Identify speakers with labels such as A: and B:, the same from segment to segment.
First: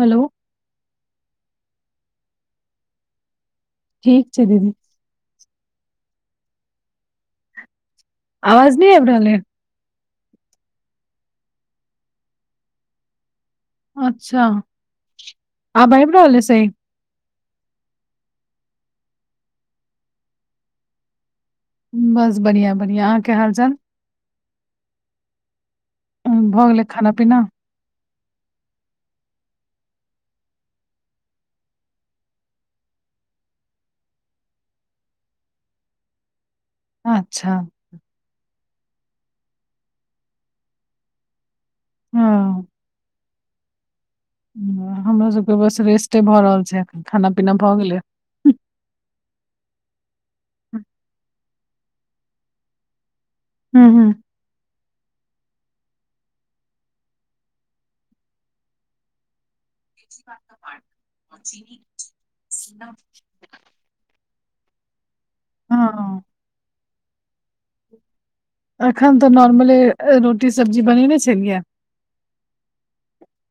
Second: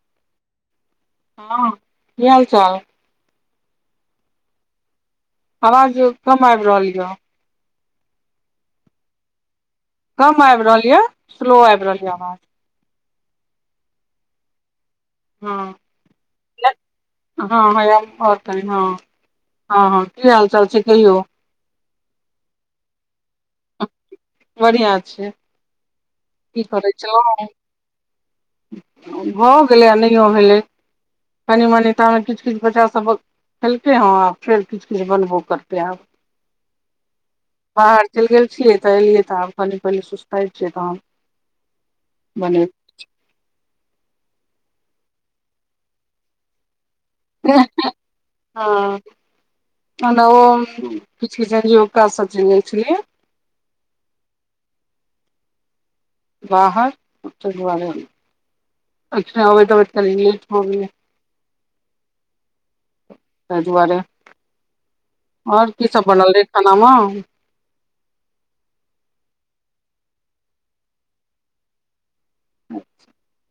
A: Hello
B: हँ [inaudible] कि हाल चाल
A: ठीक छै दीदी
B: आवाज कम आइब रहल यऽ
A: आवाज नहि आइब रहलै
B: कम आइब रहल यऽ स्लो आइब रहल यऽ आवाज
A: अच्छ
B: हँ
A: [inaudible] आब आइब रहल यऽ सही
B: हँ हँ ऐल तऽ तनि [inaudible] हँ हँ की हाल चाल छै कहियौ
A: बस बरियां बरियां अहाँकेँ हाल चाल
B: [inaudible] बरियां छै की
A: भऽ गेलै
B: करै
A: खाना पीना
B: छलहुँ भऽ गेलै आ नहिओ भेलै [inaudible] कनि मनि तामे किछ किछ बच्चासभ खेलकेँ ह आ फेर किछ किछ बनबो करतेै आब
A: [inaudible] अच्छ
B: बाहर चैल गेल छियै तऽ एलियै तऽ आब कनि पहिले सुस्तइ छियै तहन
A: हँ
B: [unintelligible]
A: हमरा सब केँ बस रेस्टे भऽ रहल छै अखन खाना पीना भऽ गेले
B: [unintelligible]
A: हू हू
B: बाहर [unintelligible] लेट भऽ गेलै
A: [inaudible]
B: तै दुआरे आओर की सब
A: हँ
B: बनल रहै खाना मे
A: अखन तऽ नॉर्मले रोटी सब्जी बनेने छलियै
B: [inaudible]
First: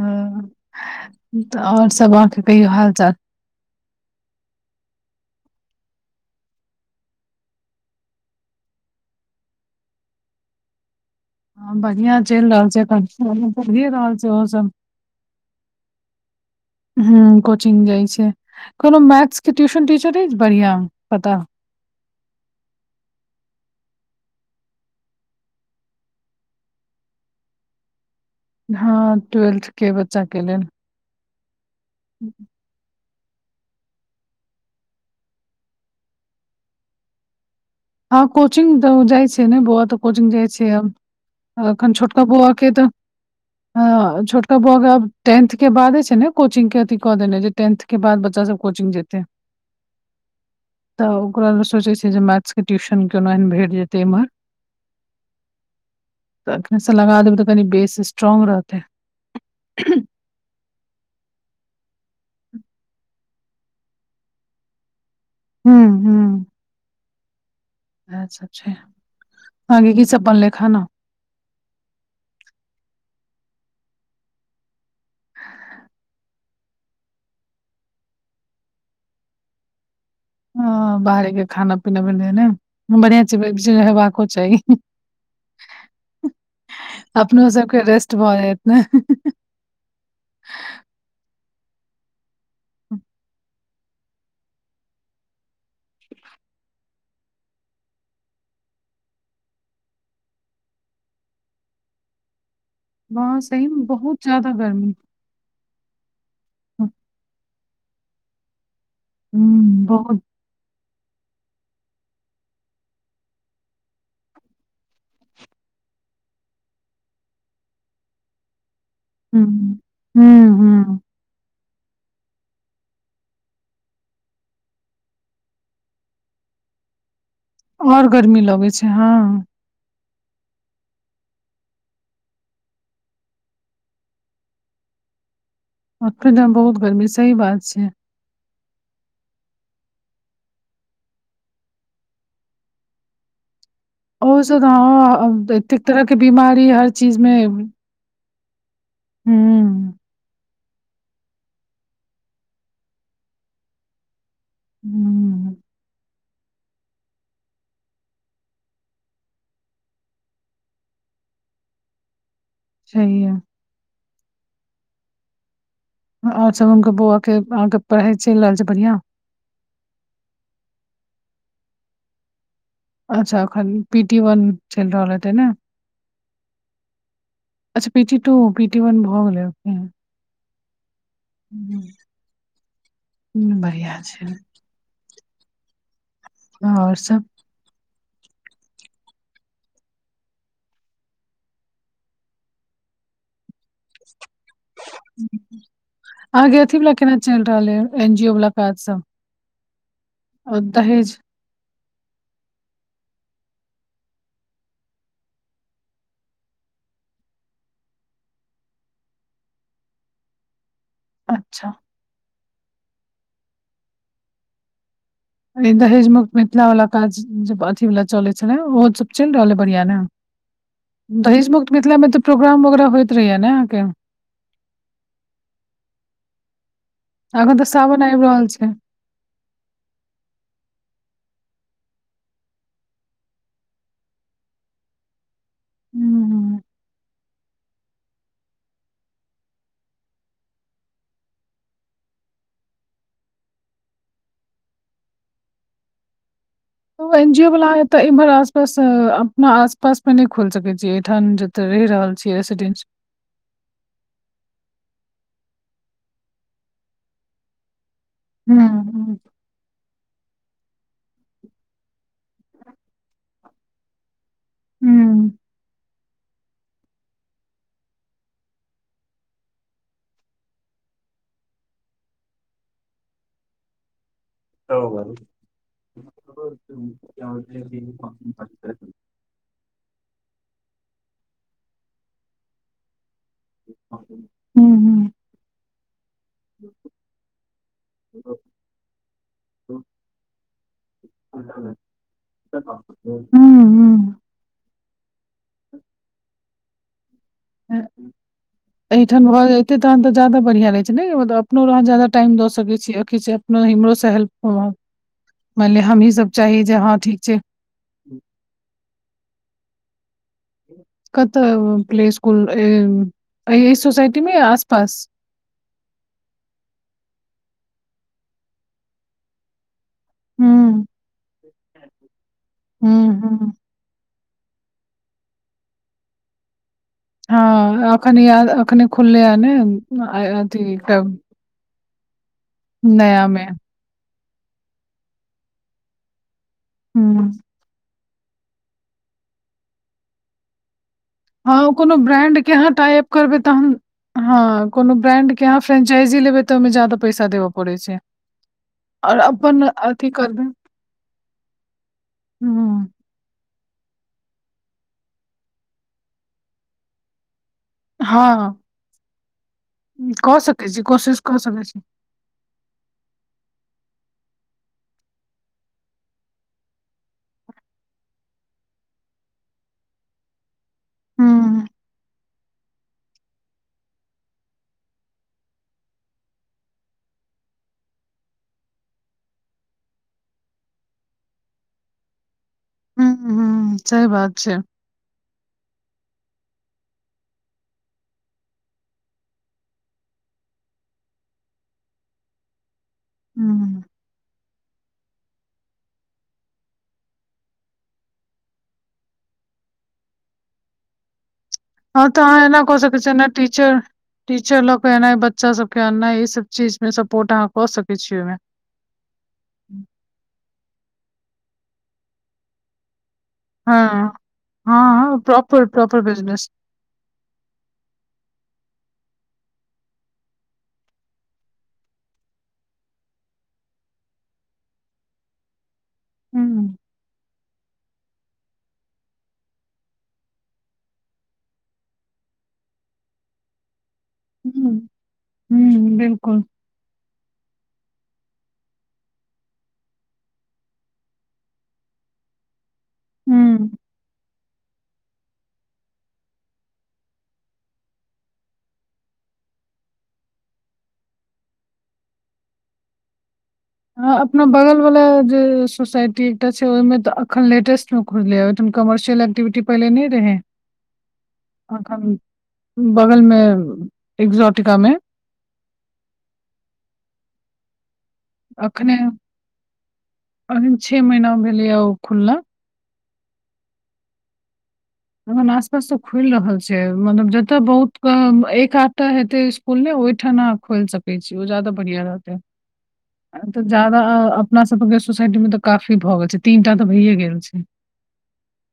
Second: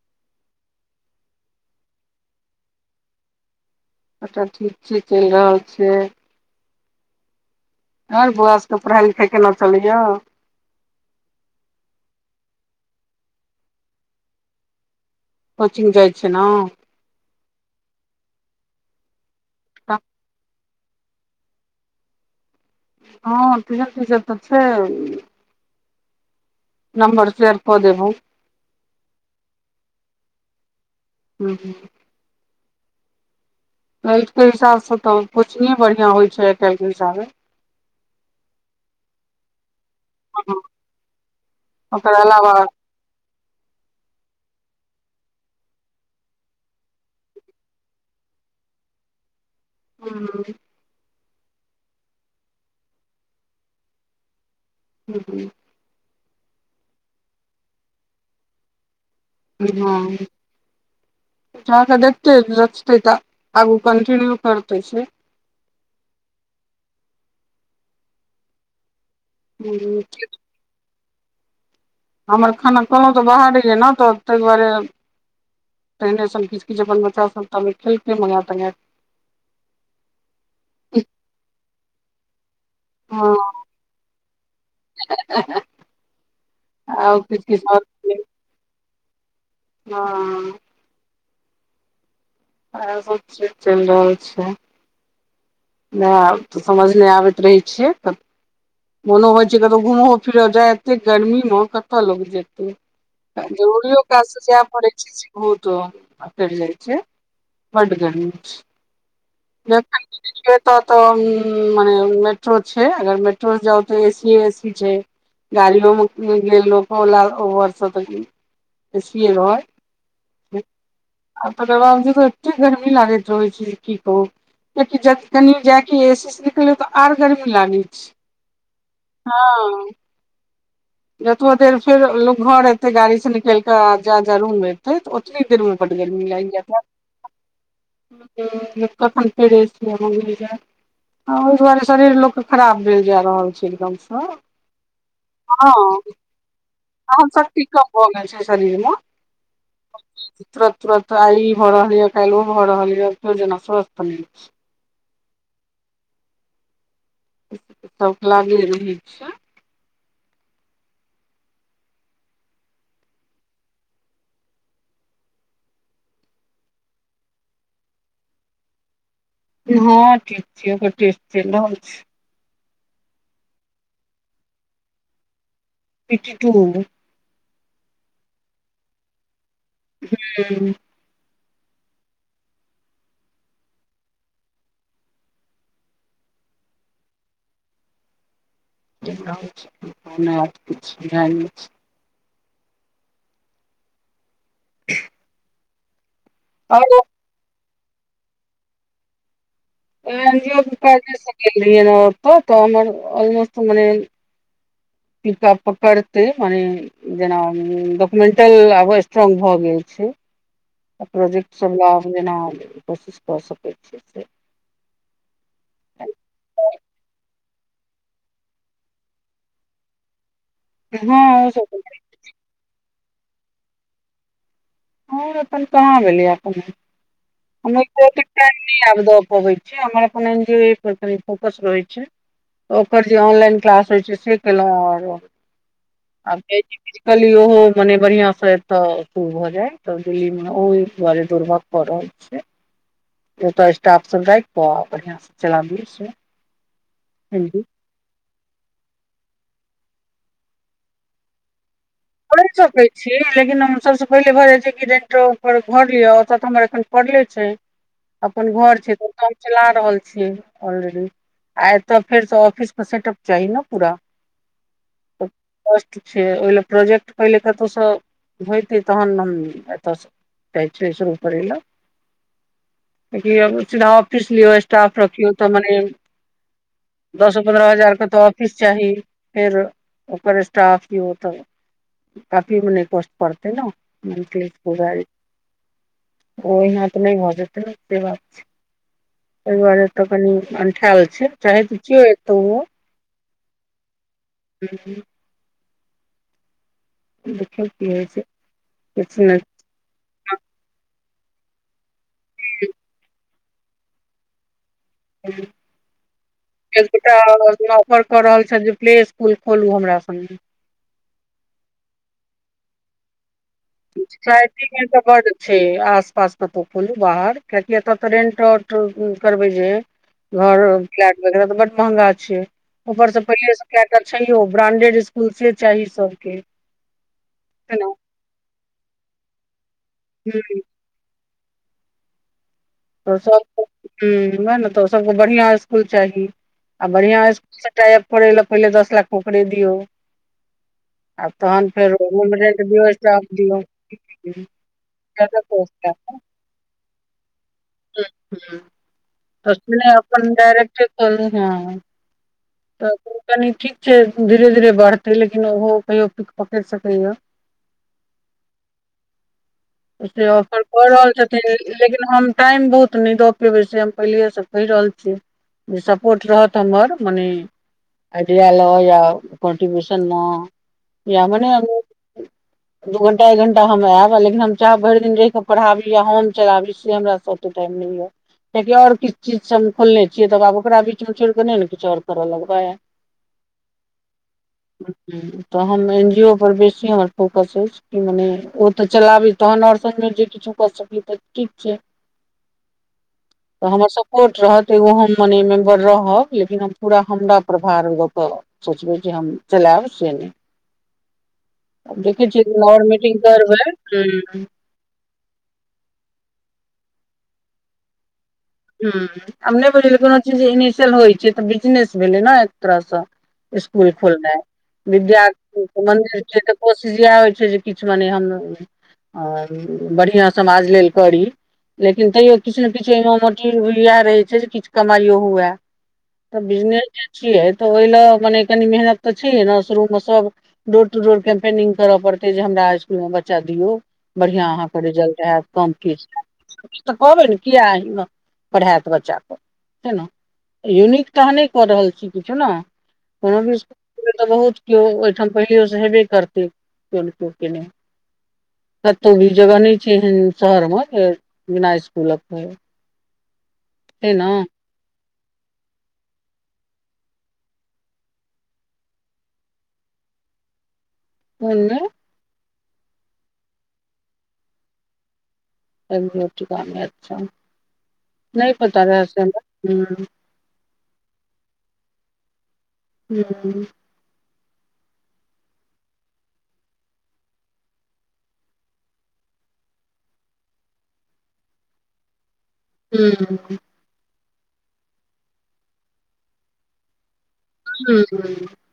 A: ह तऽ आओर सब आहाके कहियो हाल चाल
B: सबटा ठीक छै चलि रहल छैय हर बौआ सबके पढ़ाई लिखाई केना चलैय
A: ह बढ़िया चलि रहल छै पढ़िए रहल छै ओहो सब
B: कोचिंग जाइ छै न
A: हम्म कोचिंग जाइ छै कोनो मैथ्स के ट्यूशन टीचर बढ़िआ पता
B: हँ ट्यूशन टीचर तऽ छै नबम्मर सैयर कऽ देेब हम्म।
A: हँ टुय्वेल्थ के बच्चा के लेल।
B: हू हू
A: [inaudible]
B: टुय्वेल्थ के हिसाबसँ तऽ कोचिंगे बढ़िआँ होइ छै आइ काल्हिके हिसाबे
A: हँ कोचिंग तऽ जाइ छै ने बौआ त कोचिंग जाइ छै आब अखन
B: ओकर
A: छोटका बोआ
B: अलावा
A: के तऽ छोटका बौआ के आब टेंथ के बादे छै ने कोचिंग के अथी कऽ देने जे टेंथ के बाद बच्चा सब कोचिंग जेते [inaudible]
B: हँ
A: तऽ ओकरा लेल सोचै छियै जे मैथ्स के ट्यूशन केना हीन भेट जेतै एम्महर।
B: [inaudible]
A: तऽ एखनेसँ लगा देबै तऽ कनि बेस स्ट्रोंग रहतै।
B: हँ कऽ क देखते रचतै तऽ आगू कंटिन्यू करतै से
A: हूँ हू ईहा सब छै अगे
B: हूँ
A: की सब बनलेय खाना।
B: हमर खाना कहलहुँ तऽ बाहरे य ने तऽ ताहि दुआरे तहिने सब किछु जे अपन बचा संग तबै खेलके मंगा तनै
A: ह
B: के
A: बाहरेके खाना पीना भेल ने बढ़िया
B: हँ
A: छै बीच बीच मे हेबाको चाही
B: आ किछु
A: अपनो
B: किछु
A: सबके
B: आओर
A: रेस्ट भऽ जायत ने
B: हँ इहा सब चीज चलि रहल छै नहि आब तऽ समझ नहि आबैत रहै छियै। मनो होइ छै कतहु घूमहो फिरहो जाय एतेक गर्मीमे कतय लोग जेतै
A: बहुत सही मे
B: जरूरीयो
A: बहुत
B: काज
A: ज्यादा
B: जाय पड़ै
A: गर्मी
B: छै ओ तऽ फेर जाइ छै बड्ड गर्मी छै
A: हुँ बहुत
B: नहि [unintelligible] ऐत तऽ माने मेेट्रो छैय अगर मेट्रो जाउ तऽ एसी एसी छै गाड़ियोमे गेल लोकला ओर स तऽ एसीये
A: ह
B: रहल
A: हू हू
B: आ तकर बाद जेबेय एते गर्मी लागैत रहैत छै की कहू कि कनी जायके एसी सीट तऽ आर गर्मी लागै
A: और गर्मी लगै
B: छै हँ जतबो देर फेर लोग घर एते गाड़ी से निकलि के जा ज रूम एते त ओतनी देर मे बड गर्मी
A: ओते द
B: लागि जायत
A: बहुत गर्मी सही बात छै
B: कखन पड़स म [unintelligible] आ ओहि दुआरे शरीर लोक के खराब भेल जा रहल छै एकदम स
A: ओ सब तो हं एतेक तरह के बीमारी हर चीज मे
B: हो गेल छै शरीर म
A: हू
B: तुरत तुरत आइ ई भऽ रहल यऽ काल्हि ओ भऽ रहल य फेर जेना स्वस्थ नै छै
A: हूं
B: [unintelligible] लागिये रहै छै
A: छैहे आओर सब हुनकर बौआ के अहाँके पढ़ाइ चलि रहल छै बढ़ियां
B: हँ ठीक छै ओकर टेस्ट चली रहल छै
A: अच्छा अखन पी टी वन चलि रहल हेतै ने
B: पी टी टू
A: अच्छा P T two PT one भऽ गेलै
B: हँ
A: ह बढ़िआँ छै आओर सब
B: झ [unintelligible]
A: अहाँ के अथी वला केना चलि रहल य एन जी ओ वला काज सब
B: एन जी ओ
A: और
B: के काजे
A: दहेज
B: स गेल रहियै ओत तऽ हमर ऑलोस्ट मने पिकप पकरतै मने जेना डॉक्युमेंटल आब स्ट्रोंग भऽ गेल छै प्रोजेक्ट
A: अच्छा
B: सब लाभ जेना कोशिश कऽ सकैत छै जे
A: दहेजमेख मिथिला वालला काज ज अथी वालला चलै छलै ओहो सब चलि रहल है बढ़िया ने
B: हँ
A: दहेज
B: ओ
A: मुक्त
B: सब
A: मिथिला मे तऽ प्रोग्राम वगेरा होयइत रहहिया ने अहाँके
B: हं अखन कहाँ भेलैया
A: अखन तऽ
B: कोनो
A: सावन
B: [unintelligible]
A: आबि रहल
B: टाम
A: छै
B: नहि आब दऽ पबै छी छियै हमर अपन एन जी ओ ऐ पर फोकस रहै छै ओकर जे ऑनलाइन क्लास रहै छई से केलौं और आ
A: हूँ
B: [unintelligible] ओहो मने बढ़िआं से तऽ खू भऽ जाय तब दिल्ली मे ओ दुआरे दुर्गम कऽ रहल छै ओ [unintelligible] स्टाफ सब राखि क आ बढ़िआ से चलाबियौ से
A: ओहो एन जी ओ बला तऽ इम्हर आस पास अपना आस पास मेे न खोइल सके छीे एठाम जते रहि रहल छियै रेसिडेंट
B: [unintelligible] ै छीऽ लेकिन हम सबस पहिले भऽ जाइ छै कि रेंटो पर घर लिअ ओतऽ तऽ हमर एखन पड़ले छै अपन
A: हूँ
B: घर छै तऽ
A: हूँ
B: काम चला रहल छीयै ऑलरेडी आ एतऽ फेर स ऑफिस के सेटप चाही ने पूरा
A: हूँ
B: कष्ट छै ओहि ले प्रोजेक्ट पहिले कतहुस होइतै तहन हम एतयसँ कहै छई शुरू करै ले किएकी अब [unintelligible] फिस लियौ स्टाफ रखियौ तऽ मने दसो पन्द्रह हजार के तऽ ऑफिस चाही फेर ओकर स्टाफ भी होतऽ काफी मने कष्ट पड़तै न मंथली
A: हूँ
B: [unintelligible] ओहिना तऽ नहि भऽ जेतै ने से बात छै एहि दुआरे तऽ कनी अंठाल
A: हूं हूं।
B: [inaudible] [unintelligible]
A: ह
B: देखियौ की होइ छै किछु
A: एहिठाम
B: नहि
A: भऽ जेते तहन तऽ जदा बढ़िया रहे छै ने मतलब अपनो रह जादा टाइम दऽ सकै छी आ किछ अपनो इमहरो से हेल्प मानलिय हमही सब चाही जे हँ ठीक छै।
B: पर कऽ रहल छैथ जे प्ले स्कुल खोलू हमरा संगे।
A: कतअ प्ले स्कूल य अय सोसाइटी मे या आस पास।
B: छै आस पास कतौ खोलू बाहर कियाकि एतऽ तऽ रेंट आउट करबै जे।
A: हूँ
B: घर फ्लैट वगैरह तऽ बड महँंगा छै
A: हूँ
B: ऊपरसँ
A: हूँ
B: पहिले स। केऽ क छैहो ब्रांडेड स्कुल से चाही सबके। है
A: हँ
B: न
A: अखन याद अखने खुलैया ने
B: हुं
A: अथी टा।
B: तऽ
A: मे
B: सभके हुं उएह ने तऽ सभके बढ़िआँ स्कुल चाही आ बढ़िआँ
A: हूँ
B: स्कु। सबटा एप [unintelligible] पहिले दस लाख ओकरे दियौ। आ
A: हँ
B: तहन
A: ओ
B: फेर
A: कोनो
B: रूम
A: ब्रैंड के
B: रेंट
A: अहाँ
B: दियौ
A: टायप
B: स्टाफ
A: करबै
B: दियौ
A: तहन हँ कोनो ब्रैंड
B: ज्यादा
A: के अहाँ फ्रेंचाइजी लेबै। त ओमे जादा पैसा देब
B: तखने तखने
A: अथी
B: अपन
A: करबै
B: डायरेक्टे क लिहें।
A: हूँ
B: त फेर। कनी ठीक छै धीरे धीरे बढ़तै लेकिन ओहो कहियो पीक पकड़ि सकैय
A: हं
B: ओ से ऑफर
A: छी
B: कऽ रहल
A: कोशिश कऽ सकै
B: छथिन
A: छी
B: लेकिन। हम टाइम बहुत नहि दऽ पेबै से हम पहिलेहे से कहि रहल छीयै जे सपोर्ट रहत हमर मनेई आइडिया लगेय कन्ट्रब्यूशन म या
A: हूँ
B: मने। दू घंटा एक घंटा हम ऐब लेकिन हम चाहब भरि दिन रहि कऽ पढ़ाबी या हम चलाबी। से हमरा स ओते टाइम नइ य किआकि आओर किछ चीज सब हम खोलने छियै तब आब ओकरा बीच मे छोड़िक नै न किछ आओर करऽ लगबै।
A: हुं हुं सही बात छै।
B: तऽ हम एन जी ओ पर बेसी हमर फोकस ऐछ। कि मने ओ तऽ चलाबी तहन और सब मे जे किछु क सकी तऽ ठीक। के।
A: हूं
B: तऽ हमर सपोर्ट रहत एगो हम मने मेम्बर रहब लेकिन हम पूरा हमरा पर भार दऽ कऽ। सोचबै कि हम चलैब से नै।
A: हँ तऽ अहाँ एना क
B: आओर
A: सकै छियै
B: मीटिंग
A: ने
B: करबै
A: टीचर
B: हूँ
A: टीचर लँ क एनाई बच। बच्चा सब के अन्नाइ ई सब चीज में सपोर्ट अहाँ क सकै छीयै ओइमे।
B: हूं आब नहि बुझलियै कोनो चीज इनिशियल होइ छै तऽ बिजनेस भेलै ने एक तरह सँ। इसकुल
A: हँ
B: खोलनाई
A: हँ
B: विद्याक
A: प्रॉपर प्रॉपर
B: मंदिर छै
A: बिजनेस
B: तऽ कोशिश यैह होइ छै जे किछ मने हम। आर बढ़िया समाज लेल करी। लेकिन तैयो किछ ने किछ एहिमे हमर। तील भील इएह रहै छै जे किछु कमाइयो हुए। तऽ
A: हूँ
B: बिजनेस जे छियै तऽ ओहि ले मने कनी मेहनत। तऽ छैे ने शुरूम सब डोर टू डोर कैम्पेनिंग करऽ पड़ते जे हमरा इसकुल मऽ बच्चा दियौ बढ़िआँ अहाँ केँ
A: हूँ
B: रिजल्ट ऐत कम
A: हूँ
B: किछ
A: बिल्कुल
B: [inaudible] तऽ कहबै ने किया एहिमे पढ़ायत बच्चाकेँ छै नऽ यूनीक तह अहाँ नहि कऽ रहल छी किछो नऽ कोनो
A: हूँ
B: [unintelligible] तऽ बहुत केओ ओहिठाम पहियोसँ हेबे करतै केओ नै केओ केँ नै कतहु भी जगह नहि छै एहन शहर मऽ बिना इसकुलक छै
A: ह
B: ने
A: अपना बगल वला जे सोसाइटी एकटा छै ओहिमे तऽ अखन लेटेस्ट मऽ खुजले कमर्शियल एक्टिविटी पहिले नै रहै
B: कोन
A: [inaudible]
B: मे
A: अखन इ [inaudible] बगल मे एग्जॉटिका में
B: एग्जॉटिका में अच्छ [inaudible] नहि पता रहै स हमरा
A: पाँच छेह महीना भेलै आ ओ खुलला।
B: [unintelligible]
A: एखन आस पास तऽ खुलि रहल छै मतलब जतय बहुत कऽ ऐकात तऽ हेतै खुलले ओहिठा ना खोल सकैत छी ओ ज्यादा बढ़िया रहतै
B: [unintelligible]
A: जदा आ अपना सब केँ सोसाइटी मे तऽ काफी भऽ गेल छै तीनटा तऽ भैए गेल छै
B: [unintelligible]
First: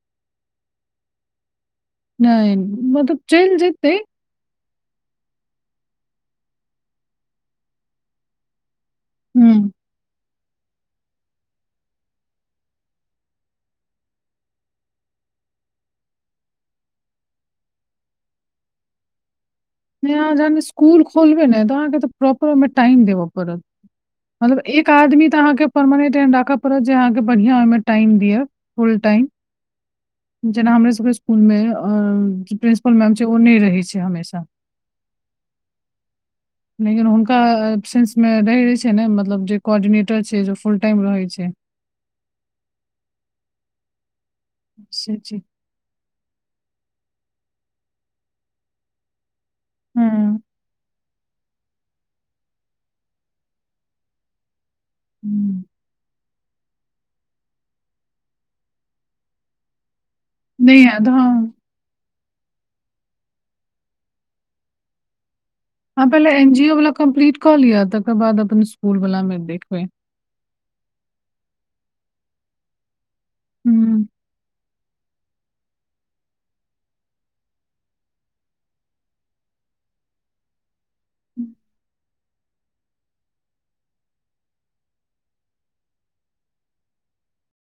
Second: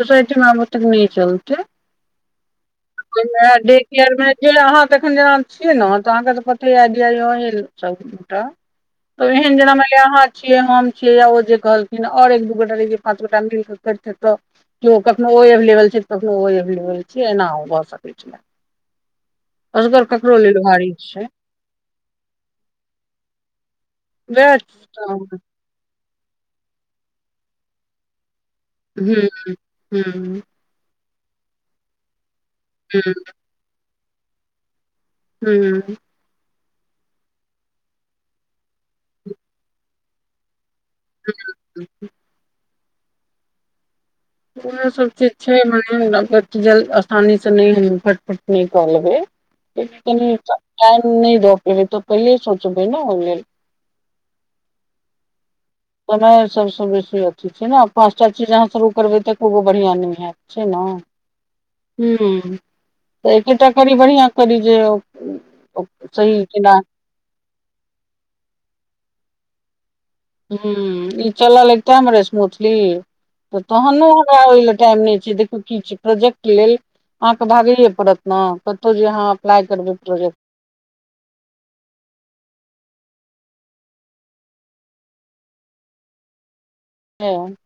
B: सोसायटी मऽ आब औतै नै चलतै
A: नै मतलब
B: ओहिमे
A: चैल
B: डे
A: जेतै
B: केयर मे जे अहाँ तऽ एखन जेना छियै ने तऽ अहाँकेँ तऽ पते हैत [unintelligible] रहे सबटा तऽ ऐहेन
A: हुँ,
B: जेना माइन लिय अहाँ छिय हम छीय ओ जे कहलखिन और एक दू गोटा रहतिय तऽ पाँच गोटा मिल केँ कैरतैह तऽ के ओ कखनो ओ एवलेवल छै कखनो ओ एवलेबल छै एना भऽ सकैत छै
A: नै अहाँ जहन
B: भारी
A: इसकुल
B: छै
A: खोलबै ने तऽ अहाँ केँ तऽ प्रॉपर ओइम टाइम देब पड़त
B: वएह
A: मतलब एक आदमी
B: हूँ
A: तऽ अहाँकेँ परमानेंट एहन राखय पड़त जे अहाँकेँ बढ़िआँ ओइमें टाइम दिअ फुल टाइम,
B: [unintelligible]
A: जेना हमरे सबकेँ इसकुलमे प्रिन्सिपल
B: हूँ
A: मैम छै ओ नहि रहै छै हमेशा
B: हू
A: लेकिन हुनका सेंस मे रहै छै ने मतलब जे कोर्डिनेटर छै जे फुल टाइम रहैत छै
B: इहो सब चीज [unintelligible] जल स्थानी से नहि फटफट नै निकाल
A: हम्म
B: [unintelligible] टाइम नै द पेै तो पहिले सोचो भ न ओ लेल
A: हूँ
B: पताए सबसँ बेसी अथी छै ने पाँचटा चीज अहाँ शुरू करबै तऽ एकगो बढ़िआँ नहि हयैत छै
A: नहि
B: नऽ
A: याद हँ
B: हू तऽ एकेटा करी बढ़िआँ करी जे ओ-
A: ह पहिले
B: सही
A: एन जी
B: केना
A: ओ वाला कम्प्लीट कऽ लि तकर बाद अपन इसकुल वाला में देखबे
B: ह ई चलल एते रे स्मूथली [inaudible] तऽ तहन
A: हम्म
B: हमरा ओइ लऽ टाइम नहि छै देखू की छै प्रोजेक्ट लेल अहाँकेँ भागैए पड़त नऽ कतौ जे अहाँ अप्लाई करबै प्रोजेक्ट हँ